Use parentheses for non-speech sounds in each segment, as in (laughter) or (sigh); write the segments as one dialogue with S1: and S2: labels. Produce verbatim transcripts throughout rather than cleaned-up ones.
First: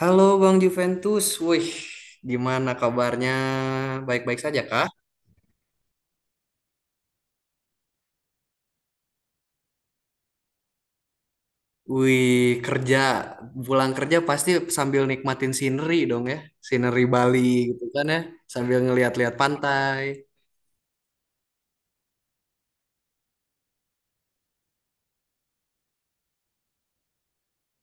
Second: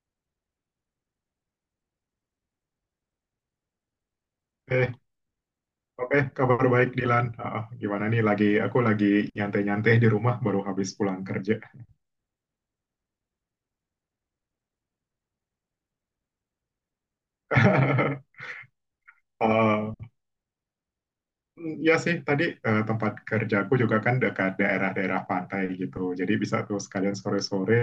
S1: Halo Bang Juventus, wih, gimana kabarnya? Baik-baik saja kah?
S2: Oke, oke, kabar baik Dilan. Ah, gimana nih lagi aku lagi nyantai-nyantai di rumah baru habis pulang kerja.
S1: Wih, kerja, pulang kerja pasti sambil nikmatin scenery dong ya, scenery Bali gitu kan ya,
S2: (laughs)
S1: sambil ngeliat-liat
S2: Eh,
S1: pantai.
S2: ya sih, tadi eh, tempat kerjaku juga kan dekat daerah-daerah pantai gitu. Jadi bisa tuh sekalian sore-sore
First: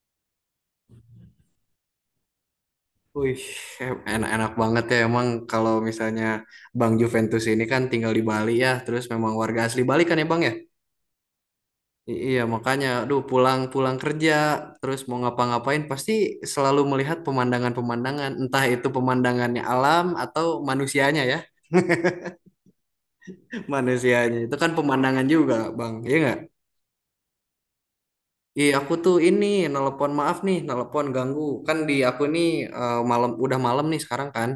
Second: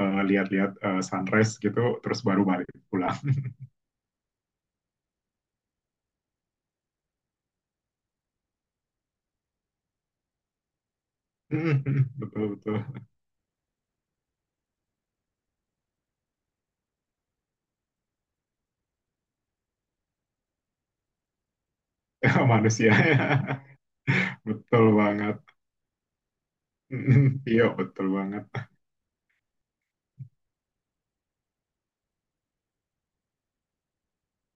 S2: eh, lihat-lihat eh, sunrise gitu, terus baru balik pulang.
S1: Wih, em- enak-enak banget ya emang kalau misalnya Bang Juventus ini kan tinggal di Bali ya, terus memang warga asli Bali kan ya Bang ya?
S2: (laughs)
S1: I- Iya,
S2: Betul betul.
S1: makanya,
S2: (laughs)
S1: aduh, pulang-pulang kerja, terus mau ngapa-ngapain, pasti selalu melihat pemandangan-pemandangan, entah itu pemandangannya alam atau manusianya ya.
S2: Ya,
S1: (laughs)
S2: manusia. (laughs)
S1: Manusianya itu kan
S2: Betul
S1: pemandangan
S2: banget.
S1: juga, Bang. Iya nggak?
S2: (laughs) Iya, betul banget.
S1: Iya, aku tuh ini nelpon maaf nih, nelpon ganggu. Kan di aku nih eh, malam udah malam nih sekarang kan.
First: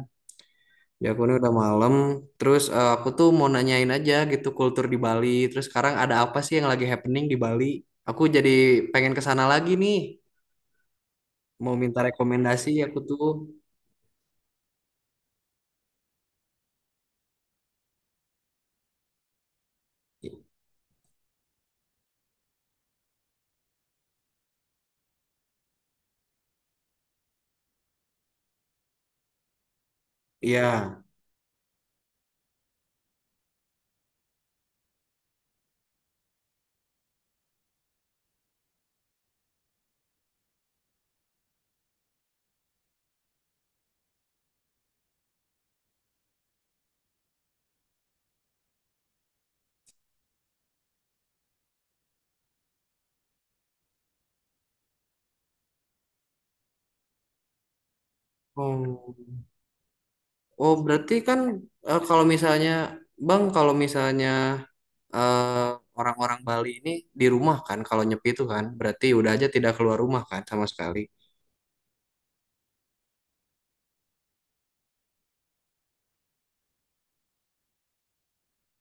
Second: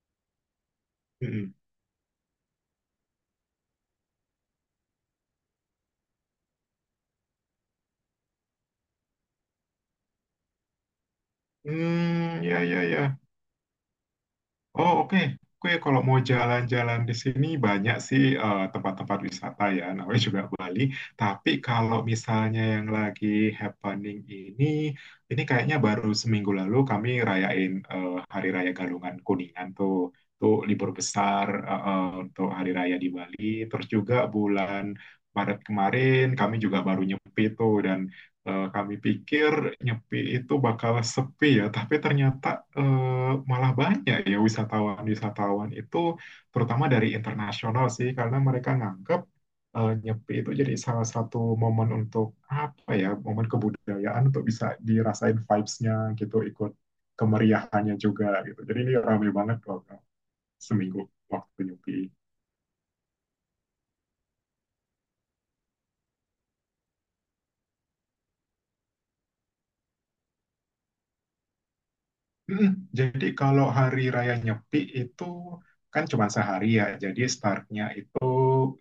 S1: Di aku nih udah
S2: (laughs)
S1: malam. Terus eh, aku tuh mau nanyain aja gitu kultur di Bali. Terus sekarang ada apa sih yang lagi happening di Bali? Aku jadi pengen ke sana lagi nih, mau minta
S2: Hmm, ya
S1: rekomendasi
S2: ya
S1: aku
S2: ya.
S1: tuh
S2: Oh, oke. Gue kalau mau jalan-jalan di sini banyak sih eh, tempat-tempat wisata ya, namanya juga Bali. Tapi kalau misalnya yang lagi happening ini, ini kayaknya baru seminggu lalu kami rayain eh, Hari Raya Galungan Kuningan tuh, tuh libur
S1: ya.
S2: besar eh, eh, untuk Hari Raya di Bali. Terus juga bulan Maret kemarin kami juga baru nyepi tuh dan Eh, kami pikir Nyepi itu bakal sepi ya, tapi ternyata eh, malah banyak ya wisatawan-wisatawan itu, terutama dari internasional sih, karena mereka nganggap eh, Nyepi itu jadi salah satu momen untuk apa ya, momen kebudayaan untuk bisa dirasain vibes-nya gitu, ikut kemeriahannya juga gitu. Jadi ini
S1: Oh,
S2: ramai banget loh
S1: oh
S2: seminggu
S1: berarti kan
S2: waktu Nyepi.
S1: eh, kalau misalnya bang kalau misalnya eh, orang-orang Bali ini di rumah kan kalau nyepi itu kan berarti udah aja tidak keluar rumah kan sama sekali.
S2: Mm, Jadi kalau hari raya Nyepi itu kan cuma sehari ya. Jadi startnya itu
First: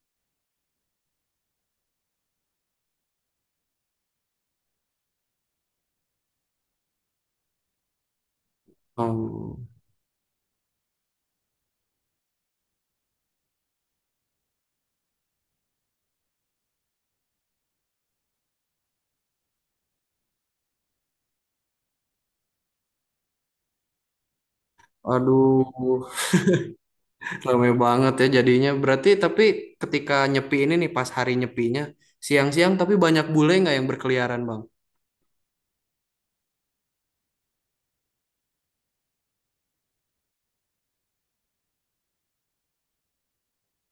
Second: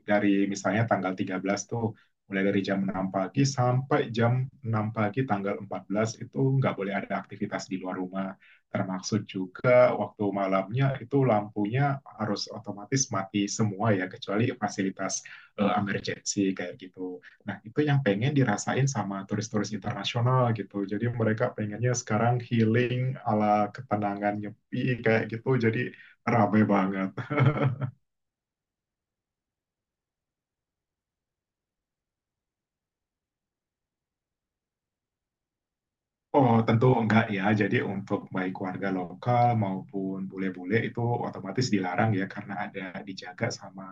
S2: dari misalnya tanggal tiga belas tuh mulai dari jam enam pagi sampai jam enam pagi tanggal empat belas itu nggak boleh ada aktivitas di luar rumah. Termasuk
S1: Oh,
S2: juga waktu malamnya itu lampunya harus otomatis mati semua ya kecuali fasilitas eh, emergency kayak gitu. Nah, itu yang pengen dirasain sama turis-turis internasional gitu. Jadi mereka pengennya sekarang healing ala ketenangan nyepi kayak gitu. Jadi
S1: aduh,
S2: rame banget.
S1: rame banget ya jadinya berarti tapi ketika nyepi ini nih pas hari nyepinya siang-siang tapi banyak bule nggak yang berkeliaran bang?
S2: Oh, tentu enggak ya. Jadi untuk baik warga lokal maupun bule-bule itu otomatis dilarang ya karena ada dijaga sama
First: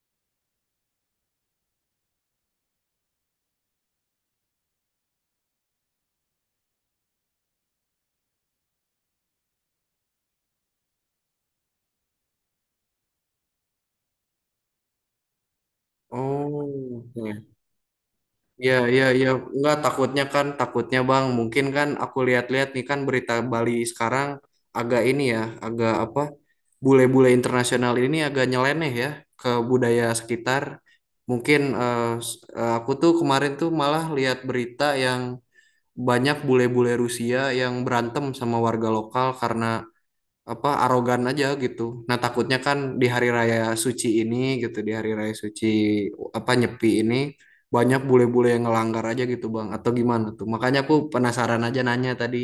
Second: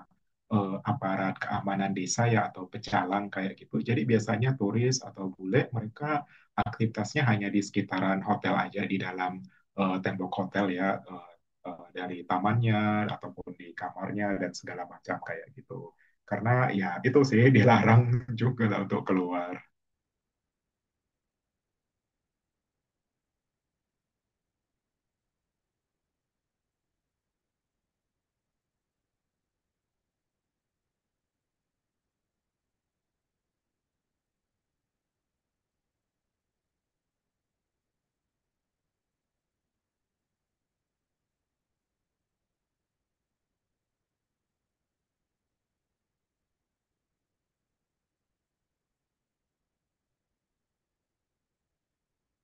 S2: eh, aparat keamanan desa ya atau pecalang kayak gitu. Jadi biasanya turis atau bule mereka aktivitasnya hanya di sekitaran hotel aja di dalam eh, tembok hotel ya eh, eh, dari tamannya ataupun di kamarnya dan segala macam kayak gitu. Karena ya
S1: Oh,
S2: itu sih
S1: oke.
S2: dilarang (laughs) juga
S1: Iya,
S2: lah untuk
S1: iya, iya.
S2: keluar.
S1: Enggak, takutnya kan, takutnya Bang. Mungkin kan aku lihat-lihat nih kan berita Bali sekarang agak ini ya, agak apa, bule-bule internasional ini agak nyeleneh ya ke budaya sekitar. Mungkin eh, s- eh, aku tuh kemarin tuh malah lihat berita yang banyak bule-bule Rusia yang berantem sama warga lokal karena apa arogan aja gitu. Nah, takutnya kan di hari raya suci ini gitu, di hari raya suci apa Nyepi ini banyak bule-bule yang ngelanggar aja gitu, Bang. Atau gimana tuh? Makanya aku penasaran aja nanya tadi.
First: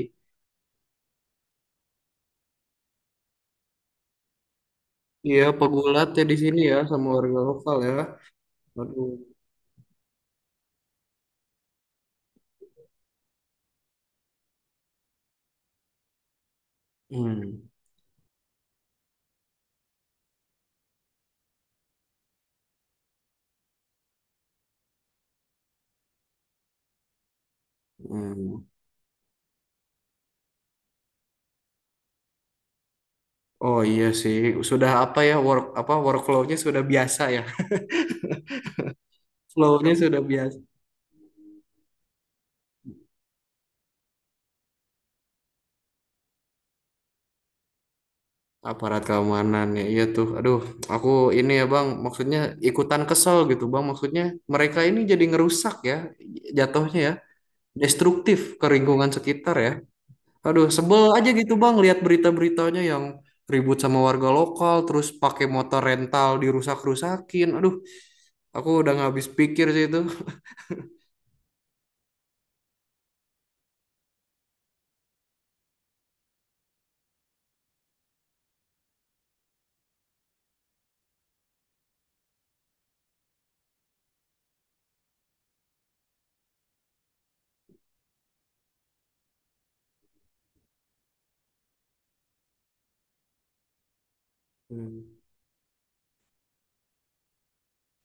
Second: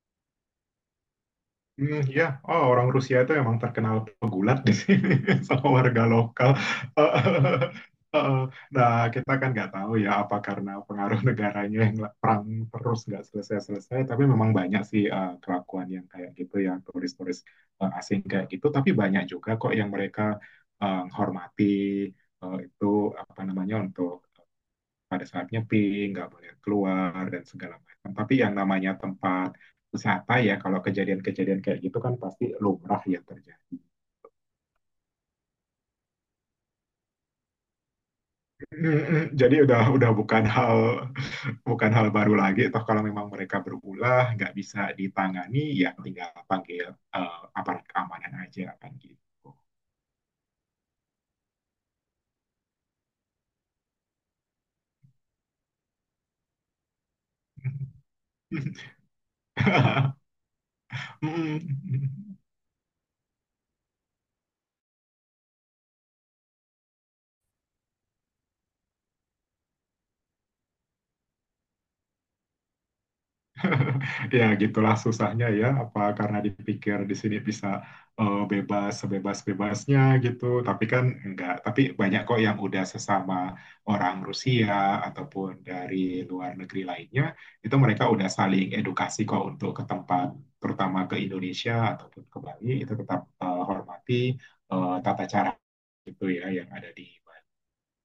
S2: Hmm, ya, oh, orang Rusia itu emang terkenal pegulat di sini
S1: Iya,
S2: (laughs) sama warga
S1: pegulat ya di
S2: lokal.
S1: sini ya
S2: (laughs)
S1: sama warga lokal ya.
S2: Heeh. Nah,
S1: Aduh.
S2: kita kan nggak tahu ya apa karena pengaruh (laughs) negaranya yang la- perang terus nggak selesai-selesai. Tapi memang banyak sih eh, kelakuan yang kayak gitu ya turis-turis
S1: Hmm.
S2: eh, asing kayak gitu. Tapi banyak juga kok yang mereka eh, hormati eh, itu apa namanya untuk pada saat nyeping, nggak boleh keluar dan segala macam. Tapi yang
S1: Hmm.
S2: namanya tempat wisata ya, kalau kejadian-kejadian kayak gitu kan pasti lumrah ya terjadi.
S1: Oh iya sih, sudah apa ya work apa workflow-nya sudah biasa ya. (laughs)
S2: Jadi udah
S1: Flow-nya
S2: udah
S1: sudah
S2: bukan
S1: biasa.
S2: hal bukan hal baru lagi. Toh kalau memang mereka berulah nggak bisa ditangani, ya tinggal panggil eh, aparat keamanan aja kan
S1: Aparat
S2: gitu.
S1: keamanan ya, iya tuh, aduh, aku ini ya bang maksudnya ikutan kesel gitu bang, maksudnya mereka ini jadi ngerusak ya jatuhnya ya, destruktif ke lingkungan sekitar ya. Aduh, sebel aja gitu bang lihat
S2: (laughs)
S1: berita-beritanya yang ribut sama warga lokal terus pakai motor rental dirusak-rusakin. Aduh, aku udah nggak habis pikir sih itu.
S2: (laughs) Ya, gitulah susahnya ya. Apa karena dipikir di sini bisa eh, bebas sebebas-bebasnya gitu, tapi kan enggak. Tapi banyak kok yang udah sesama orang Rusia ataupun dari luar negeri lainnya, itu mereka udah saling edukasi kok untuk ke tempat, terutama ke Indonesia ataupun ke Bali, itu tetap eh, hormati eh,
S1: Hmm.
S2: tata cara gitu ya yang ada di Bali.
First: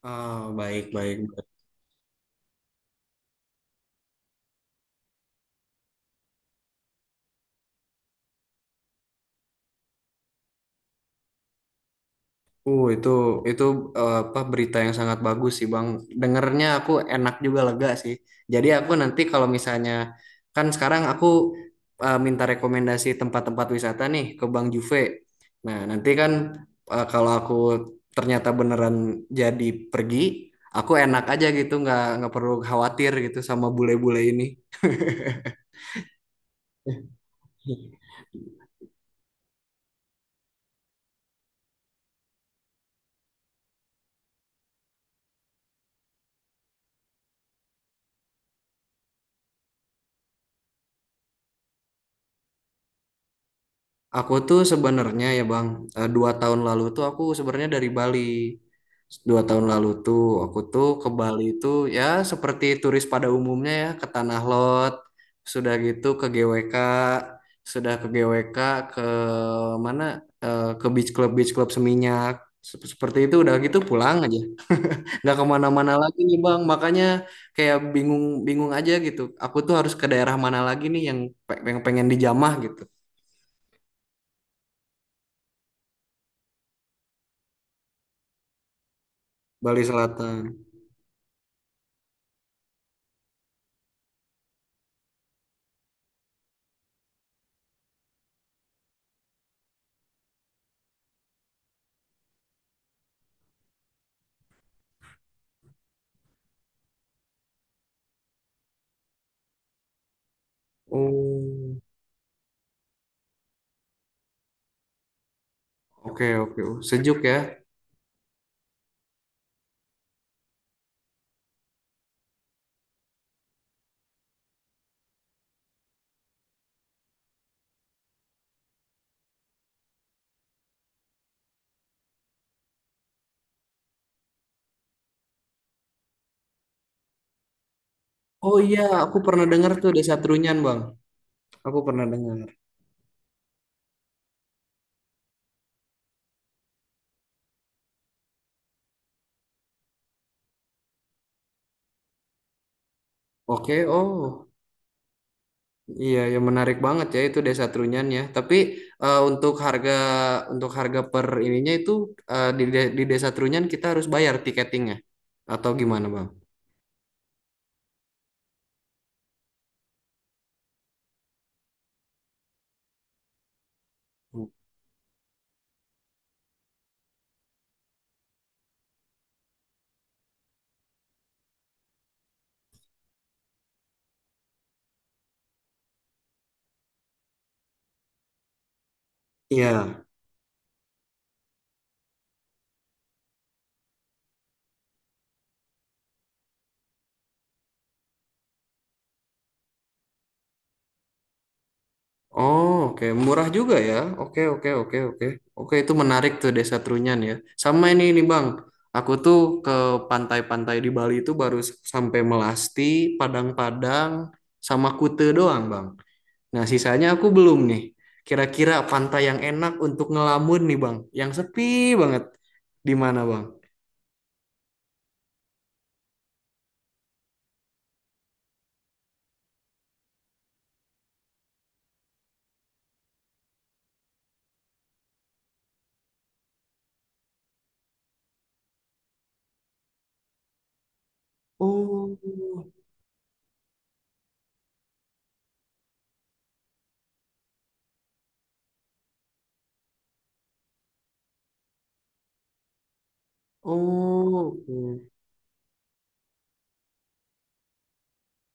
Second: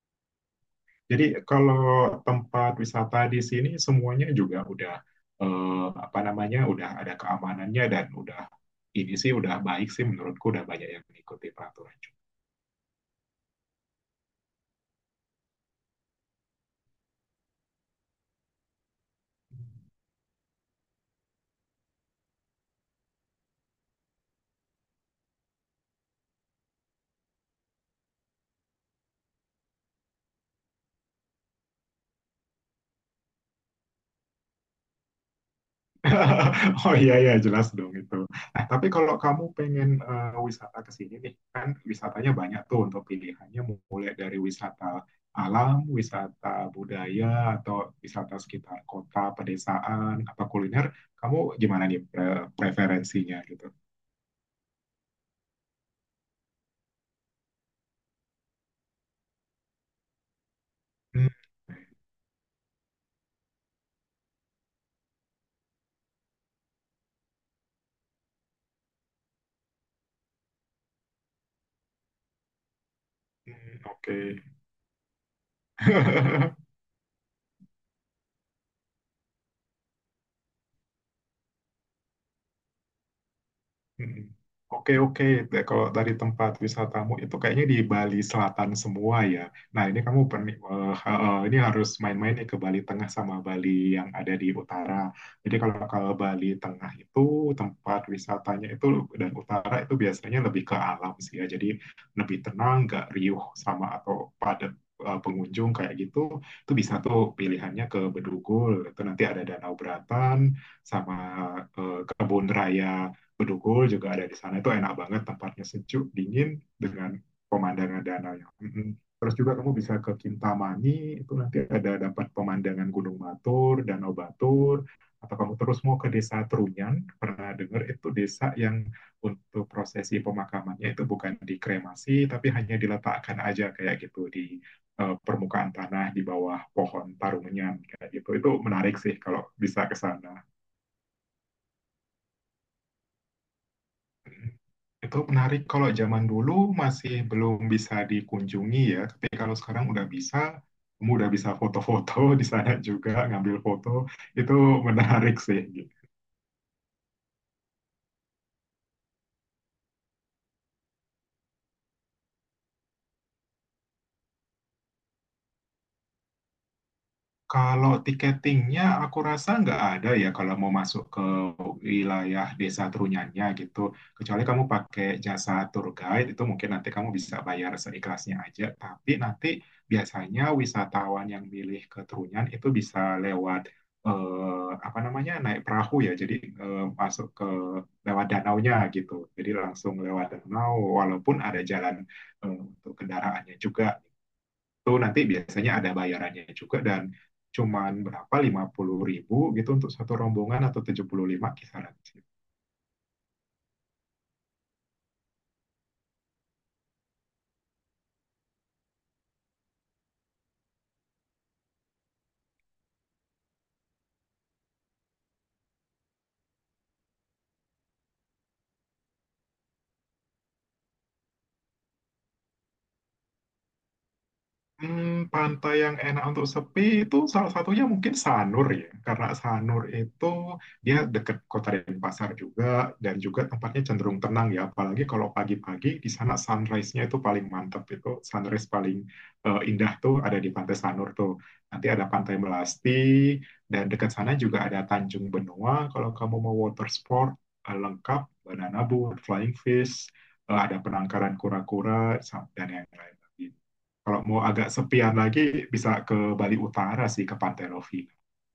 S1: Ah, baik, baik,
S2: Jadi
S1: baik.
S2: kalau tempat wisata di sini semuanya juga udah eh, apa namanya udah ada keamanannya dan udah ini sih udah baik sih menurutku udah banyak yang mengikuti peraturan juga.
S1: Uh, itu itu eh, apa berita yang sangat bagus sih, Bang. Dengernya aku enak juga, lega sih. Jadi aku nanti kalau misalnya kan sekarang aku eh, minta rekomendasi tempat-tempat wisata nih ke Bang Juve. Nah, nanti kan eh, kalau aku ternyata beneran jadi pergi, aku enak aja gitu, nggak nggak perlu khawatir gitu sama bule-bule ini.
S2: (laughs) Oh iya ya jelas dong itu.
S1: (laughs)
S2: Nah, tapi kalau kamu pengen eh, wisata ke sini nih, kan wisatanya banyak tuh untuk pilihannya mulai dari wisata alam, wisata budaya atau wisata sekitar kota, pedesaan, apa kuliner. Kamu gimana nih pre- preferensinya gitu?
S1: Aku tuh sebenarnya ya Bang, eh, dua tahun lalu tuh aku sebenarnya dari Bali. Dua tahun lalu tuh aku tuh ke Bali tuh ya seperti turis pada umumnya ya ke Tanah Lot, sudah gitu ke G W K, sudah ke G W K ke mana eh, ke beach club beach club Seminyak. Sep- Seperti itu udah gitu
S2: Hmm,
S1: pulang aja,
S2: oke.
S1: nggak kemana-mana lagi nih
S2: (laughs)
S1: Bang. Makanya kayak bingung bingung aja gitu. Aku tuh harus ke daerah mana lagi nih yang pe- yang pengen dijamah gitu.
S2: Mm-mm. Oke, oke. Nah, kalau dari tempat wisatamu itu kayaknya di Bali Selatan semua ya.
S1: Bali
S2: Nah, ini kamu pernah,
S1: Selatan.
S2: eh, eh, ini harus main-main nih ke Bali Tengah sama Bali yang ada di utara. Jadi kalau kalau Bali Tengah itu tempat wisatanya itu dan utara itu biasanya lebih ke alam sih ya. Jadi lebih tenang, nggak riuh sama atau padat eh, pengunjung kayak gitu. Itu bisa tuh pilihannya ke Bedugul. Itu nanti ada Danau Beratan sama
S1: Oh,
S2: eh, kebun raya Bedugul juga ada di sana itu enak banget tempatnya sejuk
S1: oke
S2: dingin
S1: oke. Oh,
S2: dengan
S1: sejuk ya.
S2: pemandangan danaunya. Mhm. Terus juga kamu bisa ke Kintamani itu nanti ada dapat pemandangan Gunung Batur, Danau Batur. Atau kamu terus mau ke Desa Trunyan, pernah dengar itu desa yang untuk prosesi pemakamannya itu bukan dikremasi, tapi hanya diletakkan aja kayak gitu di eh, permukaan tanah di bawah pohon tarunyan kayak gitu. Itu
S1: Oh iya,
S2: menarik sih
S1: aku pernah
S2: kalau
S1: dengar
S2: bisa
S1: tuh
S2: ke
S1: Desa
S2: sana.
S1: Trunyan, Bang. Aku pernah dengar.
S2: Itu menarik kalau zaman dulu masih belum bisa dikunjungi ya, tapi kalau sekarang udah bisa, kamu udah bisa foto-foto di sana juga, ngambil
S1: Oke,
S2: foto,
S1: oh.
S2: itu menarik sih gitu.
S1: Iya, ya menarik banget ya itu Desa Trunyan ya. Tapi eh, untuk harga untuk harga per ininya itu eh, di de- di Desa Trunyan kita harus bayar tiketingnya atau gimana, Bang?
S2: Kalau tiketingnya aku rasa nggak ada ya kalau mau masuk ke wilayah desa Trunyannya gitu. Kecuali kamu pakai jasa tour guide itu mungkin nanti kamu bisa bayar seikhlasnya aja. Tapi nanti biasanya wisatawan yang milih ke Trunyan itu bisa lewat eh, apa namanya naik perahu ya. Jadi eh, masuk ke lewat danaunya gitu. Jadi langsung
S1: Iya.
S2: lewat danau walaupun ada jalan eh, untuk kendaraannya juga itu nanti biasanya ada bayarannya juga dan cuman berapa lima puluh ribu gitu untuk satu rombongan atau tujuh puluh lima kisaran.
S1: Oh, oke, murah juga ya. Oke, oke, oke, oke. Oke, itu menarik tuh Desa Trunyan ya. Sama ini nih, Bang. Aku tuh ke pantai-pantai di Bali itu baru s- sampai Melasti, Padang-Padang, sama Kute doang, Bang. Nah, sisanya aku belum nih. Kira-kira pantai yang enak untuk ngelamun nih, Bang. Yang sepi banget. Di mana, Bang?
S2: Hmm, pantai yang enak untuk sepi itu salah satunya mungkin Sanur ya, karena Sanur itu dia dekat Kota Denpasar juga dan juga tempatnya cenderung tenang ya, apalagi kalau pagi-pagi di sana sunrise-nya itu paling mantep itu sunrise paling eh, indah tuh ada di Pantai Sanur tuh. Nanti ada
S1: Oh,
S2: Pantai Melasti dan dekat sana juga ada Tanjung Benua kalau kamu mau water sport eh, lengkap banana boat, flying fish, eh, ada penangkaran kura-kura sam- dan yang lain. Kalau mau
S1: oh,
S2: agak
S1: oke.
S2: sepian lagi bisa ke Bali Utara sih ke Pantai Lovina.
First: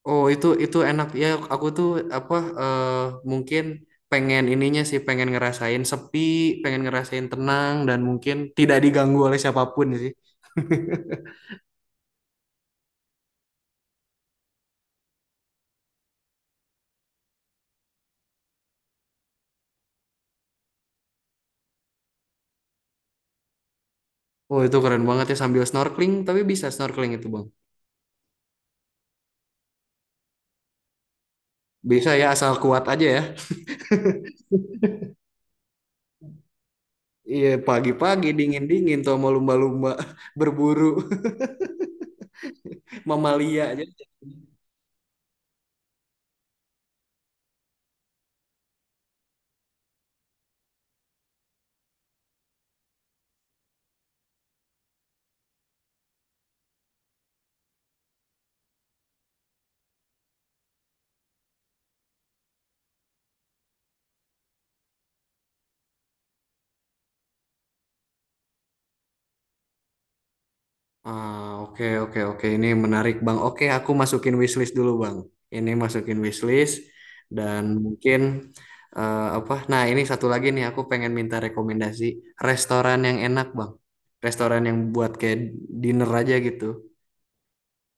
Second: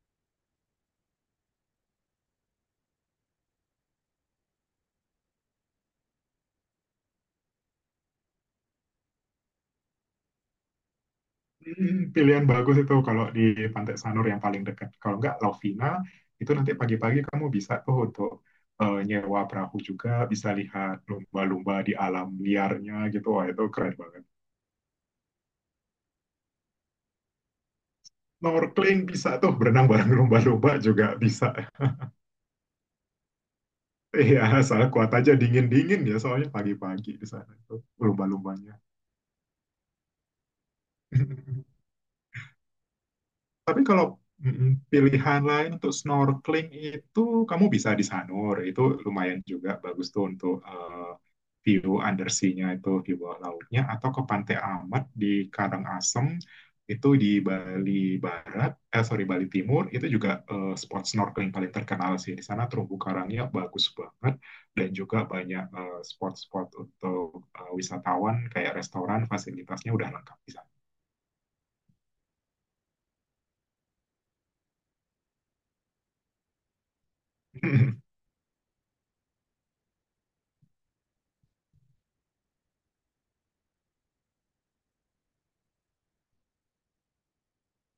S1: Oh itu itu enak ya, aku tuh apa eh, mungkin pengen ininya sih, pengen ngerasain sepi, pengen ngerasain tenang dan mungkin tidak diganggu oleh siapapun sih. (laughs)
S2: Hmm, pilihan bagus itu kalau di Pantai Sanur yang paling dekat. Kalau nggak Lovina itu nanti pagi-pagi kamu bisa tuh untuk eh, nyewa perahu juga, bisa lihat lumba-lumba di alam liarnya gitu. Wah itu keren banget.
S1: Oh itu keren banget ya sambil snorkeling, tapi bisa snorkeling itu bang?
S2: Snorkeling bisa tuh berenang bareng lumba-lumba juga bisa. (laughs)
S1: Bisa ya asal kuat aja ya.
S2: Iya, asal kuat aja dingin-dingin ya soalnya pagi-pagi di
S1: Iya
S2: sana itu
S1: pagi-pagi
S2: lumba-lumbanya.
S1: dingin-dingin tuh sama lumba-lumba (laughs) berburu
S2: (laughs)
S1: (laughs) mamalia
S2: Tapi
S1: aja.
S2: kalau mm, pilihan lain untuk snorkeling itu kamu bisa di Sanur, itu lumayan juga bagus tuh untuk eh, view undersea-nya itu di bawah lautnya atau ke Pantai Amat di Karangasem itu di Bali Barat, eh sorry Bali Timur itu juga eh, spot snorkeling paling terkenal sih di sana terumbu karangnya bagus banget dan juga banyak eh, spot-spot untuk eh, wisatawan kayak restoran fasilitasnya udah lengkap di sana.
S1: Ah, oke oke oke ini menarik Bang. Oke, aku masukin wishlist dulu Bang. Ini masukin wishlist dan
S2: (laughs)
S1: mungkin eh, apa? Nah, ini satu lagi nih aku pengen minta rekomendasi restoran yang enak Bang. Restoran yang buat kayak dinner aja gitu.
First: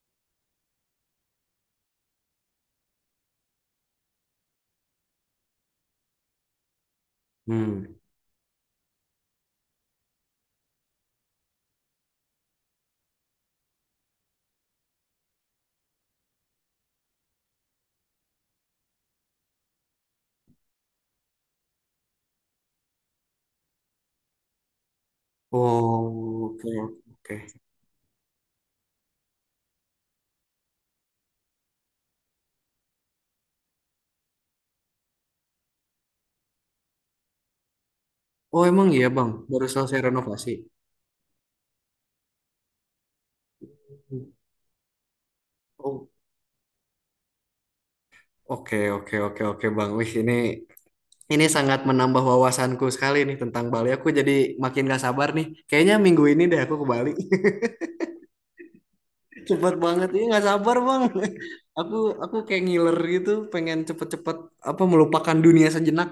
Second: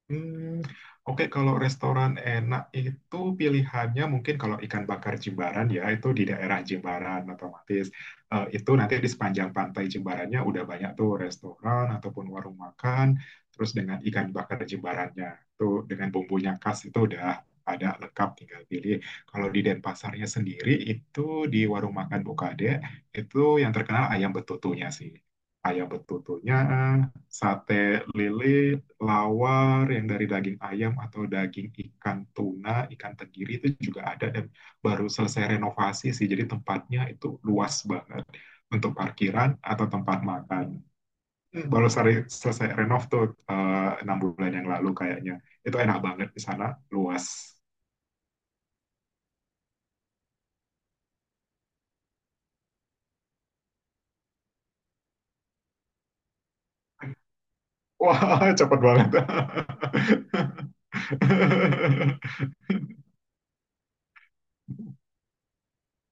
S2: Hmm, oke, kalau restoran enak itu pilihannya mungkin kalau ikan bakar Jimbaran ya itu di daerah Jimbaran
S1: Hmm.
S2: otomatis. Eh, itu nanti di sepanjang pantai Jimbarannya udah banyak tuh restoran ataupun warung makan terus dengan ikan bakar Jimbarannya tuh dengan bumbunya khas itu udah ada lengkap tinggal pilih. Kalau di Denpasarnya sendiri itu di warung makan Bukade itu yang terkenal ayam betutunya sih. Ayam betutunya,
S1: Oh, oke oke.
S2: sate lili, lawar, yang dari daging ayam atau daging ikan tuna, ikan tenggiri itu juga ada dan baru selesai renovasi sih. Jadi tempatnya itu luas banget
S1: Oh, emang
S2: untuk
S1: iya Bang,
S2: parkiran
S1: baru
S2: atau
S1: selesai
S2: tempat
S1: renovasi.
S2: makan. Hmm, Baru selesai renov tuh eh, enam bulan yang lalu kayaknya. Itu enak
S1: Oh,
S2: banget di sana, luas.
S1: oke oke oke oke Bang. Wih, ini Ini sangat menambah wawasanku sekali nih tentang Bali. Aku jadi makin gak sabar nih. Kayaknya minggu ini deh aku ke Bali. (laughs)
S2: Wah, cepet banget.
S1: Cepet banget. Ini gak sabar bang. (laughs) Aku aku kayak ngiler gitu. Pengen cepet-cepet apa melupakan dunia sejenak.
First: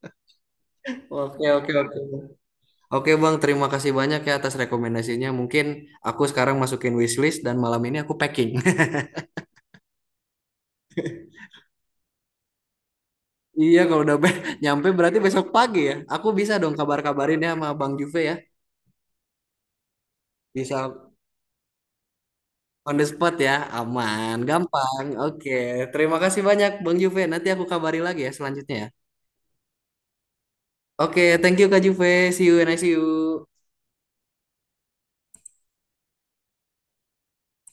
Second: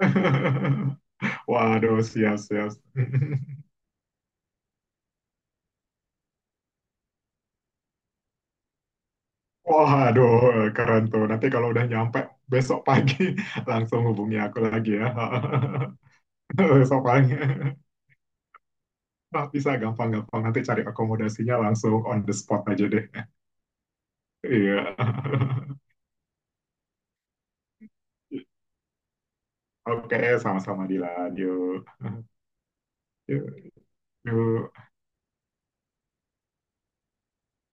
S2: (laughs)
S1: Oke oke oke.
S2: Waduh, siap, siap.
S1: Oke bang,
S2: (laughs)
S1: terima kasih banyak ya atas rekomendasinya. Mungkin aku sekarang masukin wishlist dan malam ini aku packing. (laughs)
S2: Waduh, keren tuh. Nanti kalau udah nyampe besok pagi (laughs)
S1: Iya
S2: langsung
S1: kalau udah
S2: hubungi
S1: be-
S2: aku
S1: nyampe
S2: lagi ya.
S1: berarti besok pagi
S2: (laughs)
S1: ya. Aku bisa dong
S2: Besok pagi.
S1: kabar-kabarin ya sama Bang Juve ya.
S2: Nah, bisa gampang-gampang nanti cari
S1: Bisa.
S2: akomodasinya langsung on the spot aja
S1: On
S2: deh.
S1: the spot ya, aman,
S2: Iya.
S1: gampang. Oke, terima kasih banyak Bang Juve. Nanti aku kabari lagi ya
S2: (laughs)
S1: selanjutnya ya.
S2: Oke, sama-sama
S1: Oke,
S2: Dilan.
S1: thank you Kak
S2: Yuk.
S1: Juve. See you and I see you.
S2: Yuk. Yuk.